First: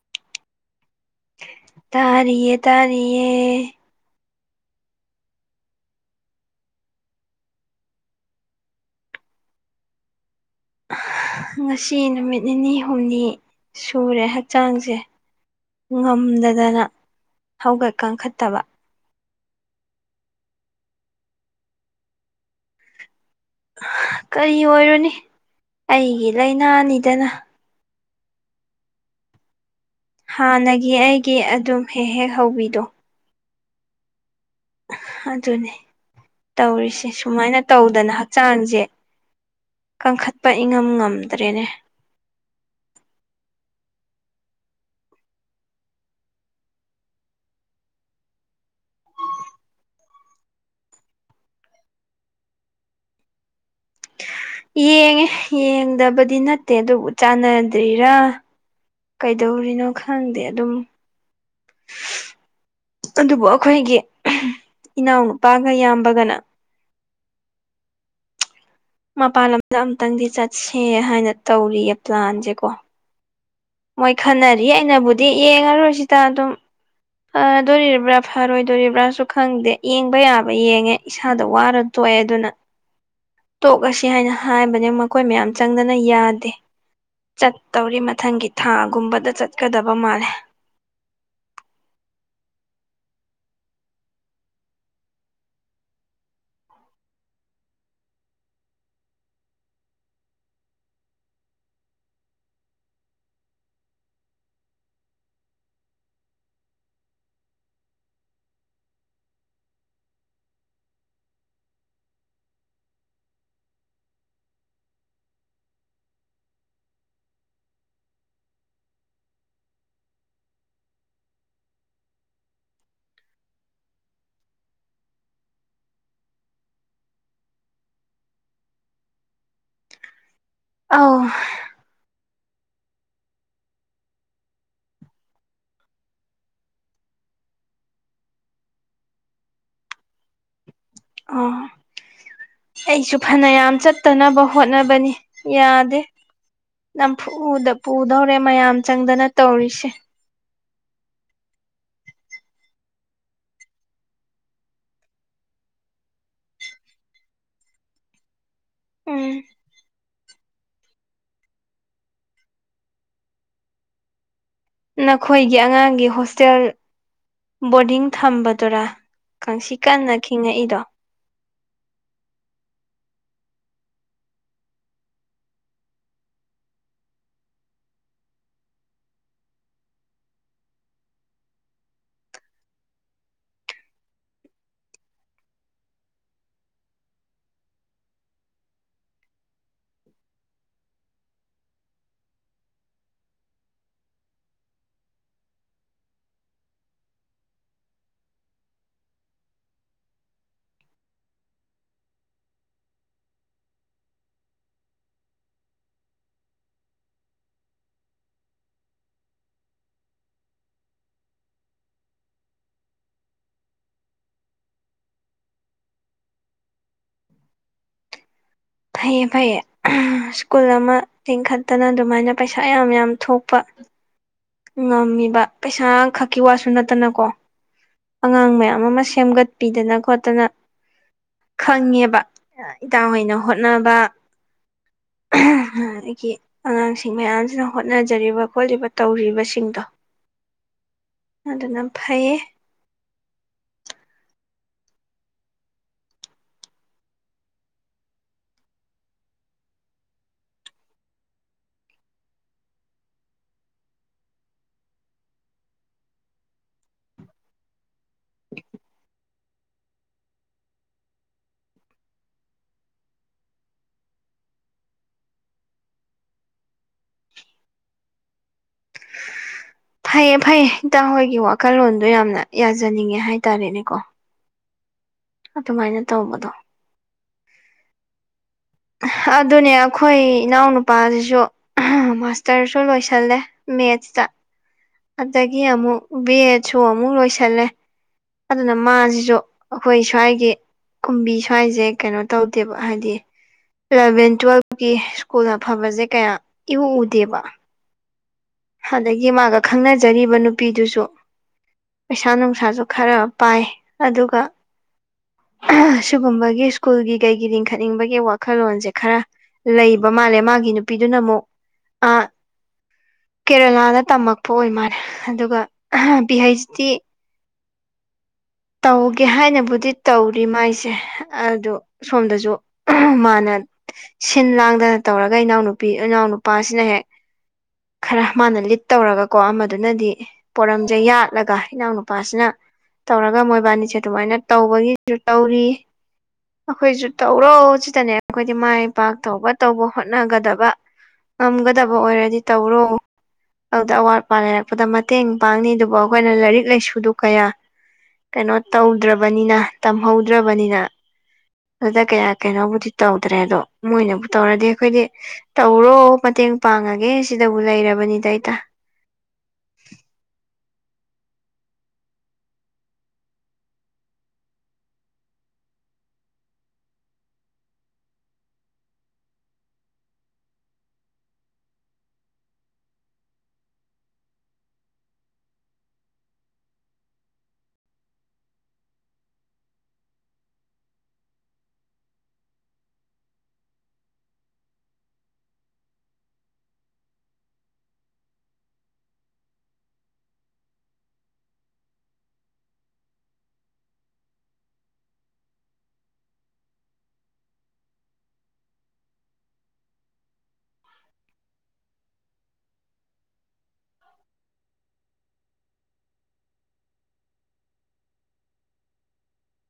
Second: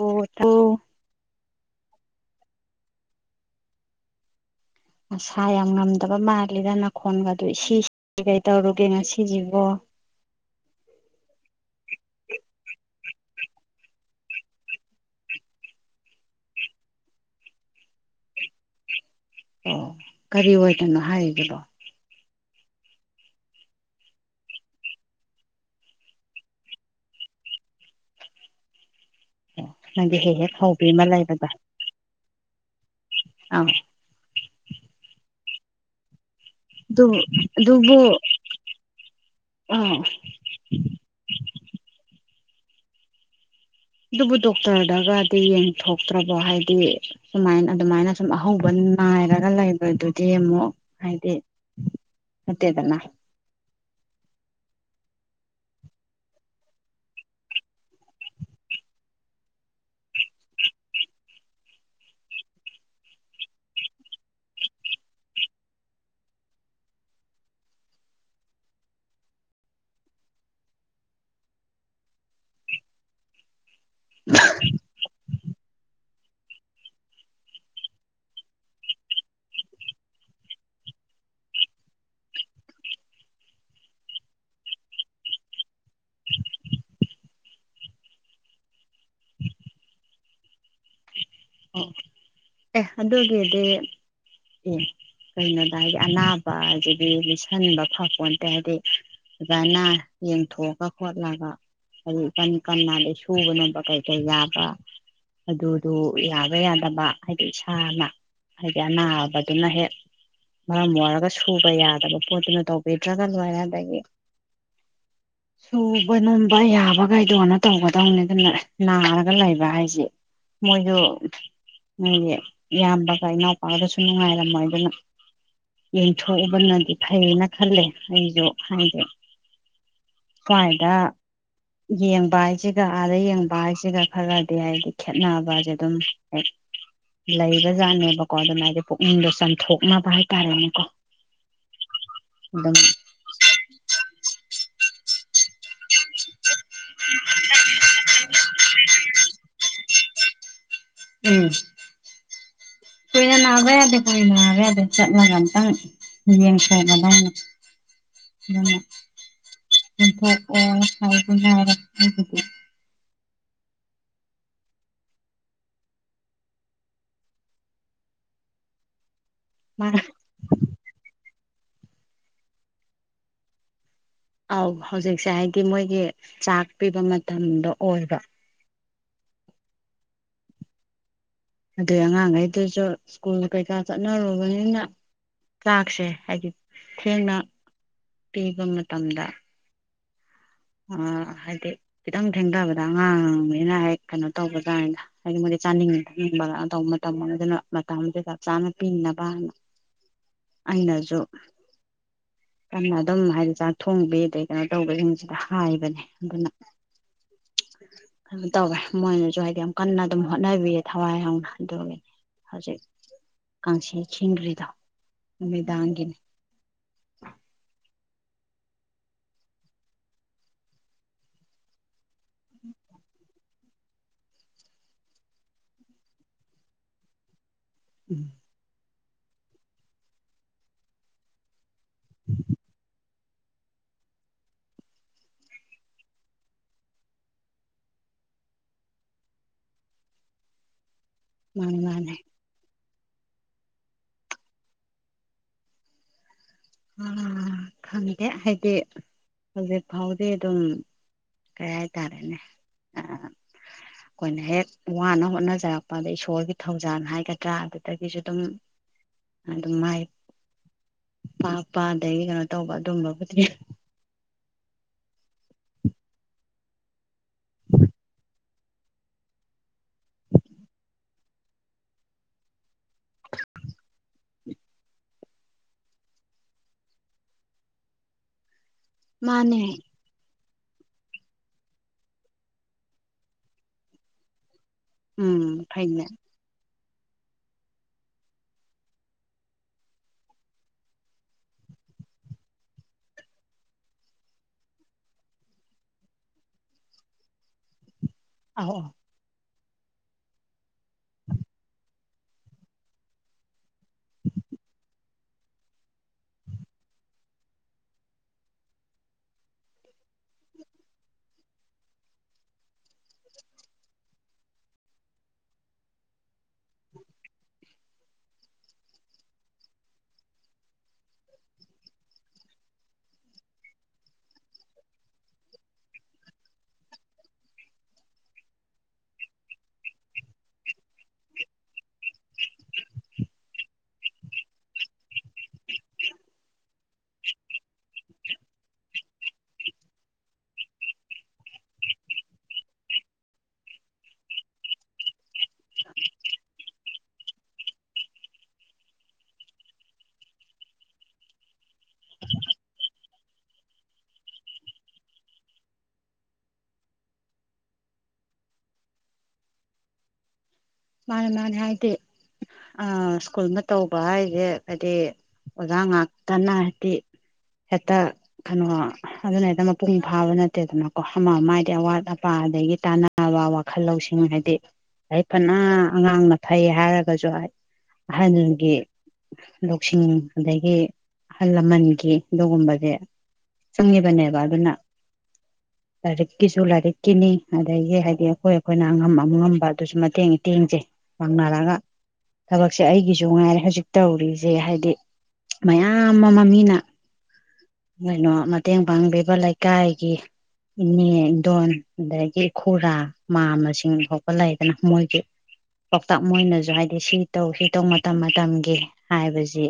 ꯑꯣ ꯇ ꯇꯥꯔꯤꯌꯦ ꯇꯥꯔꯤꯌꯦ ꯅꯁꯥ ꯌꯥꯝ ꯉꯝꯗꯕ ꯃꯥꯜꯂꯤꯗ ꯅꯅꯥꯈꯣꯟꯒꯗꯨ ꯏꯁꯤ ꯀꯩ ꯇꯧꯔꯨꯒꯦ ꯉꯁꯤꯁꯤꯕꯣ ꯉꯁꯤ ꯅꯨꯃꯤꯠ ꯅꯤꯅꯤ ꯍꯨꯝꯅꯤ ꯁꯨꯔꯦ ꯍꯛꯆꯥꯡꯁꯦ ꯉꯝꯗꯗꯅ ꯍꯧꯒꯠ ꯀꯥꯡꯈꯠꯇꯕ ꯑꯣ ꯀꯔꯤ ꯑꯣꯏꯗꯅꯣ ꯍꯥꯏꯈꯤꯕꯔꯣ ꯀꯔꯤ ꯑꯣꯏꯔꯨꯅꯤ ꯑꯩꯒꯤ ꯂꯥꯏꯅꯥꯅꯤꯗꯅ ꯑꯣ ꯅꯪꯗꯤ ꯍꯦꯛ ꯍꯦꯛ ꯍꯧꯕꯤ ꯍꯥꯟꯅꯒꯤ ꯑꯃ ꯑꯩꯒꯤ ꯂꯩꯕꯗꯣ ꯑꯗꯨꯝ ꯍꯦꯛ ꯍꯦꯛ ꯍꯧꯕꯤꯗꯣ [unintelligible] ꯑꯗꯨꯅꯦ ꯑꯗꯨ ꯇꯧꯔꯤꯁꯦ ꯁꯨꯃꯥꯏꯅ ꯑꯗꯨꯕꯨ ꯇꯧꯗꯅ ꯍꯛꯆꯥꯡꯁꯦ ꯑꯥ ꯀꯟꯈꯠꯄ ꯏꯪꯉꯝ ꯉꯝꯗ꯭ꯔꯦꯅꯦ ꯑꯗꯨꯕꯨ ꯗꯣꯛꯇꯔꯗꯒꯗꯤ ꯌꯦꯡꯊꯣꯛꯇ꯭ꯔꯕꯣ ꯍꯥꯏꯗꯤ ꯁꯨꯃꯥꯏ ꯑꯗꯨꯃꯥꯏꯅ ꯁꯨꯝ ꯑꯍꯧꯕ ꯅꯥꯏꯔꯒ ꯂꯩꯕꯗꯨꯗꯤ ꯑꯃꯨꯛ ꯍꯥꯏꯗꯤ ꯅꯠꯇꯦꯗꯅ ꯌꯦꯡꯉꯦ ꯌꯦꯡꯗꯕꯗꯤ ꯅꯠꯇꯦ ꯑꯗꯨꯕꯨ ꯆꯥꯟꯅꯗ꯭ꯔꯤꯔꯥ ꯀꯩꯗꯧꯔꯤꯅꯣ ꯈꯪꯗꯦ ꯑꯗꯨꯝ ꯑꯗꯨꯕꯨ ꯑꯩꯈꯣꯏꯒꯤ ꯏꯅꯥꯎꯅꯨꯄꯥꯒ ꯏꯌꯥꯝꯕꯒꯅ ꯃꯄꯥꯟ ꯂꯝꯗ ꯑꯨꯇꯪꯗꯤ ꯆꯠꯁꯦ ꯍꯥꯏꯅ ꯇꯧꯔꯤꯌꯦ ꯄ꯭ꯂꯥꯟꯁꯦꯀꯣ ꯃꯣꯏ ꯈꯟꯅꯔꯤ ꯑꯩꯅꯕꯨꯗꯤ ꯑꯗꯨꯗꯤ ꯌꯦꯡꯉꯔꯣꯏꯁꯤꯗ ꯑꯗꯨꯝ ꯐꯗꯣꯔꯤꯕ꯭ꯔꯥ ꯐꯔꯣꯏꯗꯣꯔꯤꯕ꯭ꯔꯥꯁꯨ ꯈꯪꯗꯦ ꯌꯦꯡꯕ ꯌꯥꯕ ꯌꯦꯡꯉꯦ ꯏꯁꯥꯗ ꯋꯥꯔ ꯇꯣꯛꯑꯦ ꯑꯗꯨꯅ ꯇꯣꯛꯂꯁꯤ ꯍꯥꯏꯅ ꯍꯥꯏꯕꯅꯤ ꯃꯈꯣꯏ ꯃꯌꯥꯝ ꯆꯪꯗꯅ ꯌꯥꯗꯦ ꯆꯠꯇꯧꯔꯤ ꯃꯊꯪꯒꯤ ꯊꯥꯒꯨꯝꯕꯗ ꯆꯠꯀꯗꯕ ꯃꯥꯜꯂꯦ ꯑꯣ ꯑꯦ ꯑꯗꯨꯒꯤꯗꯤ ꯑꯦ ꯀꯩꯅꯣꯗ ꯍꯥꯏꯗꯤ ꯑꯅꯥꯕ ꯍꯥꯏꯁꯤꯗꯤ ꯂꯤꯁꯤꯟꯕ ꯐꯄꯣꯟꯠꯇꯦ ꯍꯥꯏꯗꯤ ꯑꯣꯖ ꯑꯅꯥ ꯌꯦꯡꯊꯣꯛꯑꯒ ꯈꯣꯠꯂꯒ ꯍꯥꯏ ꯏꯀꯟ ꯀꯟꯗꯩ ꯁꯨꯕꯅꯣꯕ ꯀꯩ ꯀꯩ ꯌꯥꯕ ꯑꯗꯨꯗꯨ ꯌꯥꯕ ꯌꯥꯗꯕ ꯍꯥꯏꯗꯤ ꯏꯁꯥꯅ ꯍꯥꯏꯗꯤ ꯑꯅꯥꯕꯗꯨꯅ ꯍꯦꯛ ꯃꯔꯝ ꯑꯣꯏꯔꯒ ꯁꯨꯕ ꯌꯥꯗꯕ ꯄꯣꯠꯇꯨꯅ ꯇꯧꯕꯤꯗ꯭ꯔꯒ ꯂꯣꯏꯔꯦ ꯑꯗꯒꯤ ꯁꯨꯕ ꯅꯣꯝꯕ ꯌꯥꯕꯈꯩꯗꯣꯅ ꯇꯧꯒꯗꯧꯅꯤ ꯑꯗꯨꯅ ꯅꯥꯔꯒ ꯂꯩꯕ ꯍꯥꯏꯁꯦ ꯃꯣꯏꯁꯨ ꯅꯣꯏꯒꯤ ꯏꯌꯥꯝꯕꯒ ꯏꯅꯥꯎꯄꯥꯗꯁꯨ ꯅꯨꯡꯉꯥꯏꯔꯝꯃꯣꯏꯗꯅ ꯌꯦꯡꯊꯣꯛꯎꯕꯅꯗꯤ ꯐꯩꯅ ꯈꯜꯂꯦ ꯑꯩꯁꯨ ꯍꯥꯏꯗꯤ ꯀꯥꯏꯗ ꯑꯧ ꯌꯦꯡ ꯕꯥꯏꯁꯤꯒ ꯑꯥꯗ ꯌꯦꯡꯕ ꯍꯥꯏꯁꯤꯒ ꯈꯔꯗꯤ ꯍꯥꯏꯗꯤ ꯈꯦꯠꯅꯕꯁꯦ ꯑꯗꯨꯝ ꯍ ꯂꯩꯕ ꯖꯥꯠꯅꯦꯕꯀꯣ ꯑꯗꯨꯃ ꯍꯥꯏꯗꯤ ꯄꯨꯛꯅꯤꯡꯗꯣ ꯆꯥꯝꯊꯣꯛꯅꯕ ꯍꯥꯏꯇꯥꯔꯦꯅꯦꯀꯣ ꯑꯥ ꯑꯗꯨꯝ ꯑꯩꯁꯨ ꯐꯅꯌꯥꯝ ꯆꯠꯇꯅꯕ ꯍꯣꯠꯅꯕꯅꯤ ꯌꯥꯗꯦ ꯅꯝꯐꯨ ꯄꯨꯗꯧꯔꯦ ꯃꯌꯥꯝ ꯆꯪꯗꯅ ꯇꯧꯔꯤꯁꯦ ꯎꯝ ꯀꯨꯏꯅ ꯅꯥꯕꯥ ꯌꯥꯗ‌ꯦ ꯀꯨꯏꯅ ꯅꯥꯕꯥꯌꯥꯗ‌ꯦ ꯆꯠꯂꯒꯗꯪ ꯌꯦꯡ ꯁꯕꯗ ꯎꯝ ꯎꯝ [unintelligible] ꯅꯈꯣꯏꯒꯤ ꯑꯉꯥꯡꯒꯤ ꯍꯣꯁꯇꯦꯜ ꯕꯣꯔꯗꯤꯡ ꯊꯝꯕꯗꯨꯔꯥ ꯀꯪꯁꯤ ꯀꯟꯅ ꯈꯤꯡꯉꯛꯏꯗꯣ ꯑꯧ ꯍꯧꯖꯤꯛꯁꯦ ꯍꯥꯏꯗꯤ ꯃꯣꯏꯒꯤ ꯆꯥꯛ ꯄꯤꯕ ꯃꯇꯝꯗꯣ ꯑꯣꯏꯕ ꯑꯗꯨꯏ ꯑꯉꯥꯡꯈꯩꯗꯨꯁꯨ ꯁ꯭ꯀꯨꯜ ꯀꯩꯀꯥ ꯆꯠꯅꯔꯨꯕꯅꯤꯅ ꯆꯥꯛꯁꯦ ꯍꯥꯏꯗꯤ ꯊꯦꯡꯅ ꯄꯤꯕ ꯃꯇꯝꯗ ꯍꯥꯏꯗꯤ ꯈꯤꯇꯪ ꯊꯦꯡꯊꯕꯗ ꯑꯉꯥꯡꯅꯤꯅ ꯍꯦꯛ ꯀꯩꯅꯣ ꯇꯧꯕ ꯀꯥꯏꯅ ꯍꯥꯏꯗꯤ ꯃꯣꯏꯗꯤ ꯆꯥꯅꯤꯡ ꯊꯛꯅꯤꯡꯕ ꯇꯧꯕ ꯃꯇꯝ ꯑꯃ ꯑꯗꯨꯅ ꯃꯇꯝꯁ ꯆꯞ ꯆꯥꯅ ꯄꯤꯅꯕꯅ ꯑꯩꯅꯁꯨ ꯀꯟꯅ ꯑꯗꯨꯝ ꯍꯥꯏꯗꯤ ꯆꯥꯛ ꯊꯣꯡꯕꯤ ꯑꯗꯩ ꯀꯩꯅꯣ ꯇꯧꯕꯁꯤꯡꯁꯤꯗ ꯍꯥꯏꯕꯅꯦ ꯑꯗꯨꯅ ꯀꯩꯅꯣ ꯇꯧꯋꯦ ꯃꯣꯏꯅꯁꯨ ꯍꯥꯏꯗꯤ ꯌꯥꯝ ꯀꯟꯅ ꯑꯗꯨꯝ ꯍꯣꯠꯅꯕꯤꯌꯦ ꯊꯋꯥꯏ ꯌꯥꯎꯅ ꯑꯗꯨꯅꯤ ꯍꯧꯖꯤꯛ ꯀꯥꯡꯁꯤ ꯈꯤꯈ꯭ꯔꯤꯗꯣ ꯅꯨꯃꯤꯗꯥꯡꯒꯤꯅꯤ ꯐꯩꯌꯦ ꯐꯩꯌꯦ ꯁ꯭ꯀꯨꯜ ꯑꯃ ꯆꯤꯡꯈꯠꯇꯅ ꯑꯗꯨꯃꯥꯏꯅ ꯄꯩꯁꯥ ꯌꯥꯝ ꯌꯥꯝ ꯊꯣꯛꯄ ꯉꯝꯃꯤꯕ ꯄꯩꯁꯥ ꯈꯛꯀꯤ ꯋꯥꯁꯨ ꯅꯠꯇꯅꯀꯣ ꯎꯝ ꯑꯉꯥꯡ ꯃꯌꯥꯝ ꯑꯃꯥ ꯁꯦꯝꯒꯠꯄꯤꯗꯅ ꯈꯣꯠꯇꯅ ꯈꯪꯉꯦꯕ ꯏꯇꯥꯡ ꯍꯣꯏꯅ ꯍꯣꯠꯅꯕ ꯑꯗꯒꯤ ꯑꯉꯥꯡꯁꯤꯡ ꯃꯌꯥꯝꯁꯤꯅ ꯍꯣꯠꯅꯖꯔꯤꯕ ꯈꯣꯠꯂꯤ ꯇꯧꯔꯤꯕ ꯋꯥꯁꯤꯡꯇꯣꯟ ꯃꯥꯅꯦ ꯑꯗꯨꯅ ꯃꯥꯅꯦ ꯐꯩꯌꯦ ꯈꯪꯗꯦ ꯍꯥꯏꯗꯤ ꯍꯧꯖꯤꯛ ꯐꯥꯎꯗꯤ ꯑꯗꯨꯝ ꯀꯩ ꯍꯥꯏꯇꯥꯔꯦꯅꯦ ꯑꯩꯈꯣꯏꯅ ꯍꯦꯛ ꯋꯥꯅ ꯍꯣꯠꯅꯖꯔꯛꯄ ꯑꯗ ꯏꯁꯣꯔꯒꯤ ꯊꯧꯖꯥꯜ ꯍꯥꯏꯒꯗ꯭ꯔꯥ ꯑꯗꯨꯗꯒꯤꯁꯨ ꯑꯗꯨꯝ ꯑꯗꯨꯝ ꯃꯥꯏ ꯄꯥꯛꯄ ꯑꯗꯒꯤ ꯀꯩꯅꯣ ꯇꯧꯕ ꯑꯗꯨꯝꯕꯕꯨꯗꯤ [unintelligible] ꯐꯩꯌꯦ ꯐꯩꯌꯦ ꯏꯟꯇꯥ ꯍꯣꯏꯒꯤ ꯋꯥꯈꯜꯂꯣꯟꯗꯣ ꯌꯥꯝꯅ ꯌꯥꯖꯅꯤꯡꯉꯦ ꯍꯥꯏꯇꯥꯔꯦꯅꯦꯀꯣ ꯑꯗꯨꯃꯥꯏꯅ ꯇꯧꯕꯗꯣ ꯃꯥꯅꯦ ꯑꯗꯨꯅꯦ ꯑꯩꯈꯣꯏ ꯏꯅꯥꯎꯅꯨꯄꯥꯁꯤꯁꯨ ꯃꯥꯁꯇꯔꯁꯨ ꯂꯣꯏꯁꯜꯂꯦ ꯃꯦꯠꯁꯇ ꯎꯝ ꯑꯗꯒꯤ ꯑꯃꯨꯛ ꯐꯩꯅꯦ ꯁꯨ ꯑꯃꯨꯛ ꯂꯣꯏꯁꯜꯂꯦ ꯑꯗꯨꯅ ꯃꯥꯁꯤꯁꯨ ꯑꯩꯈꯣꯏ ꯁ꯭ꯋꯥꯏꯒꯤ ꯀꯨꯝꯕꯤ ꯁ꯭ꯋꯥꯏꯁꯦ ꯀꯩꯅꯣ ꯇꯧꯗꯦꯕ ꯍꯥꯏꯗꯤ ꯏꯂꯚꯦꯟ ꯇꯨꯋꯦꯜꯐꯀꯤ ꯁ꯭ꯀꯨꯜꯅ ꯐꯕꯁꯦ ꯀꯌꯥ ꯏꯎꯎꯗꯦꯕ ꯑꯧ ꯑꯧ ꯑꯗ ꯃꯥꯗ‌ꯣ ꯈꯪꯅꯖꯔꯤꯕ ꯅꯨꯄꯤ ꯅꯨꯄꯤꯗꯨꯁꯨ ꯄꯩꯁꯥ ꯅꯨꯡꯁꯥꯁꯨ ꯈꯔ ꯄꯥꯏ ꯑꯗꯨꯒ ꯁꯤꯨꯒꯨꯝꯕꯒꯤ ꯁ꯭ꯀꯨꯜꯒꯤ ꯀꯩꯒꯤ ꯂꯤꯡꯈꯠꯅꯤꯡꯕꯒꯤ ꯋꯥꯈꯜꯂꯣꯟꯁꯦ ꯈꯔ ꯂꯩꯕ ꯃꯥꯜꯂꯦ ꯃꯥꯒꯤ ꯅꯨꯄꯤꯗꯨꯅ ꯑꯃꯨꯛ ꯑ ꯀꯦꯔꯂꯥꯅ ꯇꯝꯃꯛꯄ ꯑꯣꯏ ꯃꯥꯜꯂꯦ ꯑꯗꯨꯒ ꯕꯤ ꯍꯩꯁꯇꯤ ꯇꯧꯒꯦ ꯍꯥꯏꯅꯕꯨꯗꯤ ꯇꯧꯔꯤ ꯃꯥꯏꯁꯦ ꯑꯗꯨ ꯁꯣꯝꯗꯁꯨ ꯃꯥꯅ ꯁꯤꯟ ꯂꯥꯡꯗꯅ ꯇꯧꯔꯒ ꯏꯅꯥꯎꯅꯨꯄꯤ ꯏꯅꯥꯎꯅꯄꯥꯁꯤꯅ ꯍꯦꯛ ꯈꯔ ꯃꯥꯅ ꯂꯤꯠ ꯇꯧꯔꯒꯀꯣ ꯑꯃꯗꯨꯅꯗꯤ ꯄꯣꯔꯝꯁꯦ ꯌꯥꯠꯂꯒ ꯏꯅꯥꯎꯅꯨꯄꯥꯁꯤꯅ ꯇꯧꯔ ꯃꯣꯏꯕꯥꯅꯤꯁꯦ ꯑꯗꯨꯃꯥꯏꯅ ꯇꯧꯕꯒꯤꯁꯨ ꯇꯧꯔꯤ ꯑꯩꯈꯣꯏꯁꯨ ꯇꯧꯔꯣ ꯁꯤꯗꯅꯦ ꯑꯩꯈꯣꯏꯗꯤ ꯃꯥꯏ ꯄꯥꯛ ꯇꯧꯕ ꯇꯧꯕ ꯍꯣꯠꯅꯒꯗꯕ ꯉꯝꯒꯗꯕ ꯑꯣꯏꯔꯗꯤ ꯇꯧꯔꯣ ꯑꯗꯨꯗ ꯑꯋꯥꯠ ꯑꯄꯥ ꯂꯩꯔꯛꯄꯗ ꯃꯇꯦꯡ ꯄꯥꯡꯅꯤ ꯑꯗꯨꯕꯨ ꯑꯩꯈꯣꯏꯅ ꯂꯥꯏꯔꯤꯛ ꯂꯥꯏꯁꯨꯗꯨ ꯀꯌꯥ ꯀꯩꯅꯣ ꯇꯧꯗ꯭ꯔꯕꯅꯤꯅ ꯇꯝꯍꯧꯗ꯭ꯔꯕꯅꯤꯅ ꯑꯗꯨꯗ ꯀꯌꯥ ꯀꯩꯅꯣꯕꯨꯗꯤ ꯇꯧꯗ꯭ꯔꯦ ꯑꯗꯣ ꯃꯣꯏꯅꯕꯨ ꯇꯧꯔꯗꯤ ꯑꯩꯈꯣꯏꯗꯤ ꯇꯧꯔꯣ ꯃꯇꯦꯡ ꯄꯥꯡꯉꯒꯦ ꯁꯤꯗꯕꯨ ꯂꯩꯔꯕꯅꯤꯗ ꯑꯩꯩꯇ ꯃꯥꯅꯤ ꯃꯥꯅꯦ ꯍꯥꯏꯗꯤ ꯁ꯭ꯀꯨꯜ ꯑꯃ ꯇꯧꯕ ꯍꯥꯏꯁꯦ ꯍꯥꯏꯗꯤ ꯑꯣꯖꯥ ꯉꯥꯛꯇꯅ ꯍꯥꯏꯗꯤ ꯍꯦꯛꯇ ꯀꯩꯅꯣ ꯑꯗꯨꯅ ꯍꯦꯛꯇ ꯃꯄꯨꯡ ꯐꯥꯕ ꯅꯠꯇꯦꯗꯅꯀꯣ ꯑꯃ ꯑꯃ ꯍꯥꯏꯗꯤ ꯑꯋꯥꯠ ꯑꯄꯥ ꯑꯗꯒꯤ ꯇꯥꯅꯕ ꯋꯥꯈꯜ ꯂꯧꯁꯤꯡ ꯍꯥꯏꯗꯤ ꯍ ꯐꯅ ꯑꯉꯥꯡꯅ ꯐꯩ ꯍꯥꯏꯔꯒꯁꯨ ꯑꯍꯜꯒꯤ ꯂꯧꯁꯤꯡ ꯑꯗꯒꯤ ꯑꯍꯜ ꯂꯃꯟꯒꯤ ꯑꯗꯨꯒꯨꯝꯕꯁꯦ ꯆꯪꯉꯤꯕꯅꯦꯕ ꯑꯗꯨꯅ ꯂꯥꯏꯔꯤꯛꯀꯤꯁꯨ ꯂꯥꯏꯔꯤꯛꯀꯤꯅꯤ ꯑꯗꯒꯤ ꯍꯥꯏꯗꯤ ꯑꯩꯈꯣꯏ ꯑꯩꯈꯣꯏꯅ ꯑꯉꯝ ꯑꯃꯉꯝꯕ ꯑꯗꯨꯁꯨ ꯃꯇꯦꯡ ꯃꯇꯦꯡꯁꯦ ꯄꯥꯡꯅꯔꯒ ꯊꯕꯛꯁꯦ ꯑꯩꯒꯤꯁꯨ ꯉꯥꯏꯔꯦ ꯍꯧꯖꯤꯛ ꯇꯧꯔꯤꯁꯦ ꯍꯥꯏꯗꯤ ꯃꯌꯥꯝ ꯑꯃ ꯃꯤꯅ ꯀꯩꯅꯣ ꯃꯇꯦꯡ ꯄꯥꯡꯕꯤꯕ ꯂꯩꯀꯥꯏꯒꯤ ꯏꯅꯦ ꯏꯟꯗꯣꯟ ꯑꯗꯒꯤ ꯏꯈꯨꯔꯥ ꯃꯥ ꯃꯁꯤꯡ ꯈꯥꯎꯄ ꯂꯩꯗꯅ ꯃꯣꯏꯒꯤ ꯄꯥꯎꯇꯥꯛ ꯃꯣꯏꯅꯁꯨ ꯍꯥꯏꯗꯤ ꯁꯤ ꯇꯧ ꯁꯤ ꯇꯧ ꯃꯇꯝ ꯃꯇꯝꯒꯤ ꯍꯥꯏꯕꯁꯤ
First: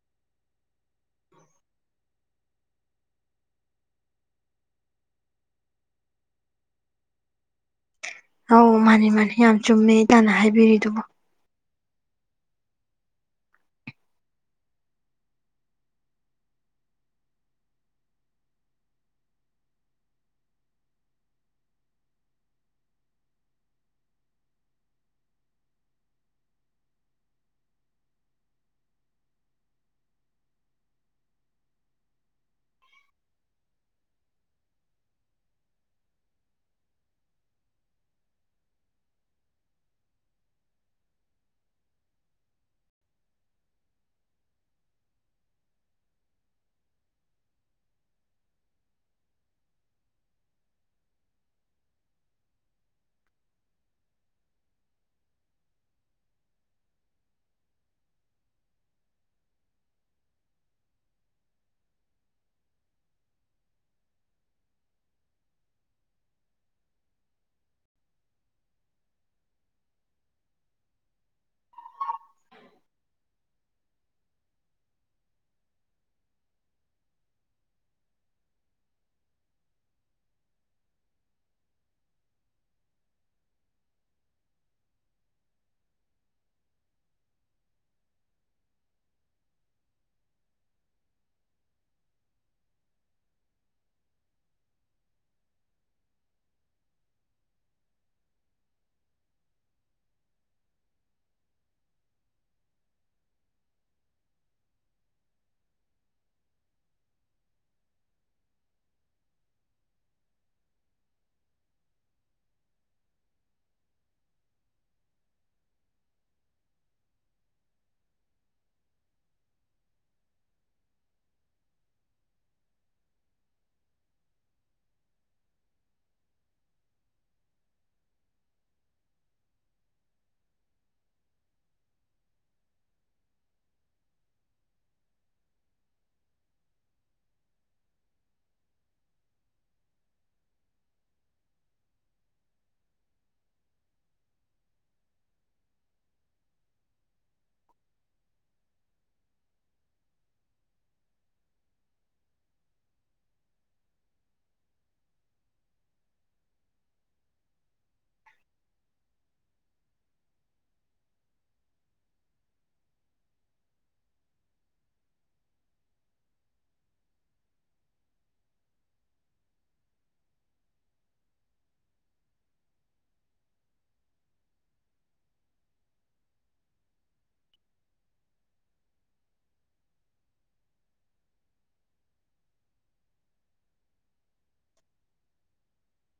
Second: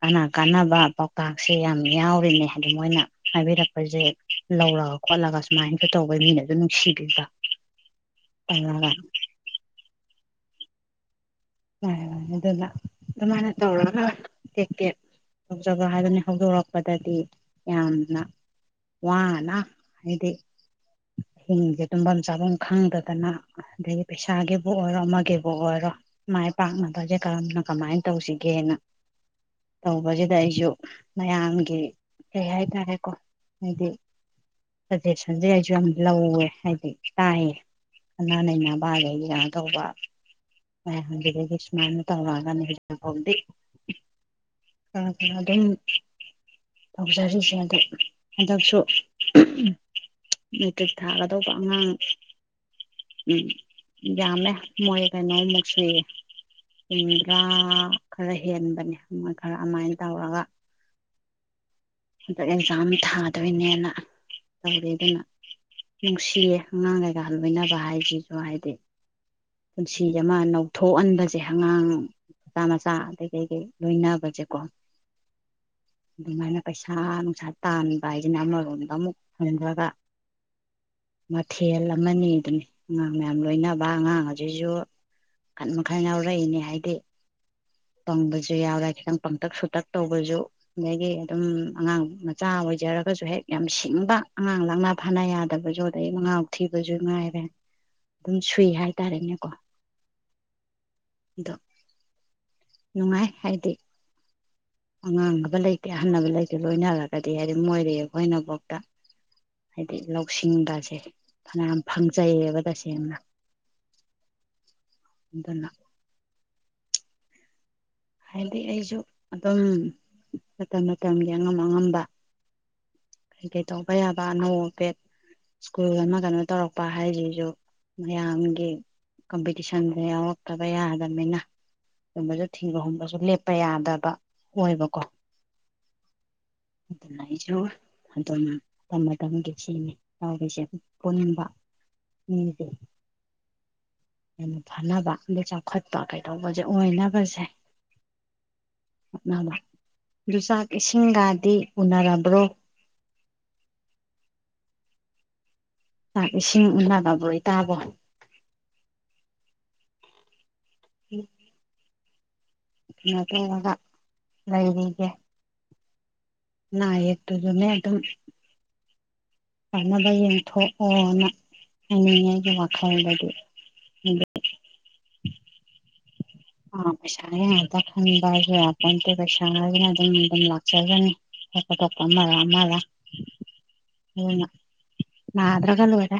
ꯀꯅꯥ ꯀꯥꯟꯅꯕ ꯄꯥꯎꯇꯥꯛꯁꯦ ꯌꯥꯝ ꯌꯥꯎꯔꯤꯅꯦ ꯑꯗꯨ ꯃꯣꯏꯅ ꯍꯥꯏꯕꯤꯔꯛꯄꯁꯦ ꯂꯧꯔꯒ ꯈꯣꯠꯂꯒ ꯁꯨꯃꯥꯏꯅꯁꯨ ꯇꯧꯕꯩ ꯃꯤꯅꯁꯨ ꯅꯨꯡꯁꯤꯕꯤꯕ ꯑꯧ ꯇꯧꯔꯒ ꯃꯥꯅꯤ ꯃꯥꯅꯤ ꯌꯥꯝ ꯆꯨꯝꯃ‌ꯦ ꯇꯅ ꯍꯥꯏꯕꯤꯔꯤꯗꯨꯕ‌ꯣ ꯌꯥꯏ ꯑꯗꯨꯅ ꯑꯗꯨꯃꯥꯏꯅ ꯇꯧꯔꯒ ꯇꯦꯛ ꯇꯦꯛ ꯇꯧꯖꯕ ꯍꯥꯏꯗꯨꯅꯤ ꯍꯧꯗꯣꯔꯛꯄꯗꯗꯤ ꯌꯥꯝꯅ ꯋꯥꯅ ꯍꯥꯏꯗꯤ ꯑꯍꯤꯡꯁꯦ ꯇꯨꯝꯐꯝ ꯆꯥꯐꯝ ꯈꯪꯗꯗꯅ ꯑꯗꯒꯤ ꯄꯩꯁꯥꯒꯤꯕꯨ ꯑꯣꯏꯔꯣ ꯑꯃꯒꯤꯕꯨ ꯑꯣꯏꯔꯣ ꯃꯥꯏ ꯄꯥꯛꯅꯕꯁꯦ ꯀꯔꯝꯅ ꯀꯃꯥꯏꯅ ꯇꯧꯁꯤꯒꯦꯅ ꯇꯧꯕꯁꯤꯗ ꯑꯩꯁꯨ ꯃꯌꯥꯝꯒꯤ ꯀꯩ ꯍꯥꯏꯇꯥꯔꯦꯀꯣ ꯍꯥꯏꯗꯤ ꯁꯖꯦꯁꯟꯁꯦ ꯑꯩꯁꯨ ꯌꯥꯝ ꯂꯧꯋꯦ ꯍꯥꯏꯗꯤ ꯇꯥꯏꯌꯦ ꯈꯅꯥ ꯅꯩꯅꯕ ꯑꯗꯒꯤ ꯀꯩꯅꯣ ꯇꯧꯕ ꯌꯥꯕꯤꯗꯒꯤ ꯁꯨꯃꯥꯏꯅ ꯇꯧꯔꯛꯑꯒꯅꯦ ꯍꯧꯖꯤꯛ ꯐꯥꯎꯗꯤ ꯈꯔ ꯈꯔ ꯑꯗꯨꯝ ꯇꯧꯖꯔꯤꯁꯦ ꯑꯗꯣ ꯍꯟꯗꯛꯁꯨ ꯃꯦꯇ꯭ꯔꯤꯛ ꯊꯥꯒꯗꯧꯕ ꯑꯉꯥꯡ ꯎ ꯌꯥꯝꯃꯦ ꯃꯣꯏ ꯀꯩꯅꯣꯝꯃ [unintelligible] ꯍꯨꯝꯗ꯭ꯔꯥ ꯈꯔ ꯍꯦꯟꯕꯅꯦ ꯈꯔ ꯑꯗꯨꯃꯥꯏꯅ ꯇꯧꯔꯒ ꯍꯟꯗꯛ ꯑꯦꯛꯖꯥꯝ ꯊꯥꯗꯣꯏꯅꯦꯅ ꯇꯧꯋ ꯑꯗꯨꯅ ꯅꯨꯡꯁꯤꯌꯦ ꯑꯉꯥꯡ ꯀꯩꯀꯥ ꯂꯣꯏꯅꯕ ꯍꯥꯏꯁꯤꯁꯨ ꯍꯥꯏꯗꯤ ꯄꯨꯟꯁꯤ ꯑꯃ ꯅꯧꯊꯣꯛꯍꯟꯕꯁꯦ ꯑꯉꯥꯡ ꯃꯆꯥ ꯃꯆꯥ ꯑꯗꯩ ꯀꯩꯀꯩ ꯂꯣꯏꯅꯕꯁꯦꯀꯣ ꯑꯗꯨꯃꯥꯏꯅ ꯄꯩꯁꯥ ꯅꯨꯡꯁꯥ ꯇꯥꯟꯕ ꯍꯥꯏꯁꯤꯅ ꯑꯃꯔꯣꯝꯗ ꯑꯃꯨꯛ ꯍꯟꯈ꯭ꯔꯒ ꯃꯊꯦꯜ ꯑꯃꯅꯤ ꯑꯗꯨꯅꯤ ꯑꯉꯥꯡ ꯃꯌꯥꯝ ꯂꯣꯏꯅꯕ ꯑꯉꯥꯡ ꯑꯁꯤꯁꯨ ꯈꯟ ꯃꯈꯥꯏ ꯌꯥꯎꯔꯛꯏꯅꯦ ꯍꯥꯏꯗꯤ ꯄꯪꯕꯁꯨ ꯌꯥꯎꯔꯦ ꯈꯤꯇꯪ ꯄꯪꯇꯛ ꯁꯨꯇꯛ ꯇꯧꯕꯁꯨ ꯑꯗꯒꯤ ꯑꯗꯨꯝ ꯑꯉꯥꯡ ꯃꯆꯥ ꯑꯣꯏꯖꯔꯒꯁꯨ ꯍꯦꯛ ꯌꯥꯝ ꯁꯤꯡꯕ ꯑꯉꯥꯡ ꯂꯥꯡꯅꯥ ꯐꯥꯅ ꯌꯥꯗꯕꯁꯨ ꯑꯗꯩ ꯃꯉꯥꯎ ꯊꯤꯕꯁꯨ ꯉꯥꯏꯔꯦ ꯑꯗꯨꯝ ꯁꯨꯏ ꯍꯥꯏꯇꯥꯔꯦꯅꯦꯀꯣ ꯑꯗꯣ ꯅꯨꯡꯉꯥꯏ ꯍꯥꯏꯗꯤ ꯑꯉꯥꯡꯕ ꯂꯩꯇꯦ ꯑꯍꯟꯅꯕ ꯂꯩꯇꯦ ꯂꯣꯏꯅꯔꯒꯗꯤ ꯍꯥꯏꯗꯤ ꯃꯣꯏꯔꯦ ꯑꯩꯈꯣꯏꯅꯐꯥꯎꯗ ꯍꯥꯏꯗꯤ ꯂꯧꯁꯤꯡꯗꯁꯦ ꯐꯅꯌꯥꯝ ꯐꯪꯖꯩꯌꯦꯕ ꯇꯁꯦꯡꯅ ꯑꯗꯨꯅ ꯍꯥꯏꯗꯤ ꯑꯩꯁꯨ ꯑꯗꯨꯝ ꯃꯇꯝ ꯃꯇꯝꯒꯤ ꯑꯉꯝ ꯑꯉꯝꯕ ꯀꯩꯀꯩ ꯇꯧꯕ ꯌꯥꯕ ꯑꯅꯧ ꯑꯄꯦꯠ ꯁ꯭ꯀꯨꯜ ꯑꯃ ꯀꯩꯅꯣ ꯇꯧꯔꯛꯄ ꯍꯥꯏꯁꯤꯁꯨ ꯃꯌꯥꯝꯒꯤ ꯀꯝꯄꯤꯇꯤꯁꯟꯗ ꯌꯥꯎꯔꯛꯇꯕ ꯌꯥꯗꯕꯅꯤꯅ ꯑꯗꯨꯝꯕꯁꯨ ꯊꯤꯕꯒꯨꯝꯕꯁꯨ ꯂꯦꯞꯄ ꯌꯥꯗꯕ ꯑꯣꯏꯕꯀꯣ ꯑꯗꯨꯅ ꯑꯩꯁꯨ ꯑꯗꯨꯅ ꯃꯇꯝ ꯃꯇꯝꯒꯤ ꯁꯤꯅꯤ ꯌꯥꯔꯤꯁꯦ ꯄꯨꯟꯕ ꯃꯤꯁꯦ ꯌꯥꯝꯦꯟꯅ ꯐꯅꯕ ꯑꯩ ꯆꯥꯎꯈꯠꯄ ꯀꯩꯗꯧꯕꯁꯦ ꯑꯣꯏꯅꯕꯁꯦ ꯍꯣꯠꯅꯕ ꯑꯗꯨ ꯆꯥꯛ ꯏꯁꯤꯡꯒꯗꯤ ꯎꯅꯔꯕ꯭ꯔꯣ ꯂꯥꯛ ꯏꯁꯤꯡ ꯎꯂꯕꯕꯣꯏ ꯇꯥꯕꯣ ꯎꯝ ꯃꯒ ꯂꯩꯏꯔꯤꯒ ꯅꯥꯏꯌꯦ ꯇꯨꯁꯨ ꯅ ꯑꯗꯨꯝ ꯀꯥꯟꯅꯕ ꯌꯦꯡꯊꯣꯛꯑꯣꯅ ꯍꯥꯏꯅꯤꯡꯉꯥꯏꯒꯤ ꯋꯥꯈꯜꯗꯗꯤ ꯑꯗꯨ ꯑꯥ ꯄꯩꯁꯥꯅ ꯉꯥꯛꯇ ꯈꯟꯕ ꯍꯥꯏꯁꯨ ꯌꯥꯄꯇꯦ ꯄꯩꯁꯥ ꯍꯥꯏꯒꯅ ꯑꯗꯨꯝ ꯑꯗꯨꯝ ꯂꯥꯛꯆꯒꯅꯤ ꯑꯇꯣꯞꯄ ꯑꯃꯒ ꯑꯃꯒ ꯑꯗꯨꯅ ꯅꯥꯗ꯭ꯔꯒ ꯂꯣꯏꯔꯦ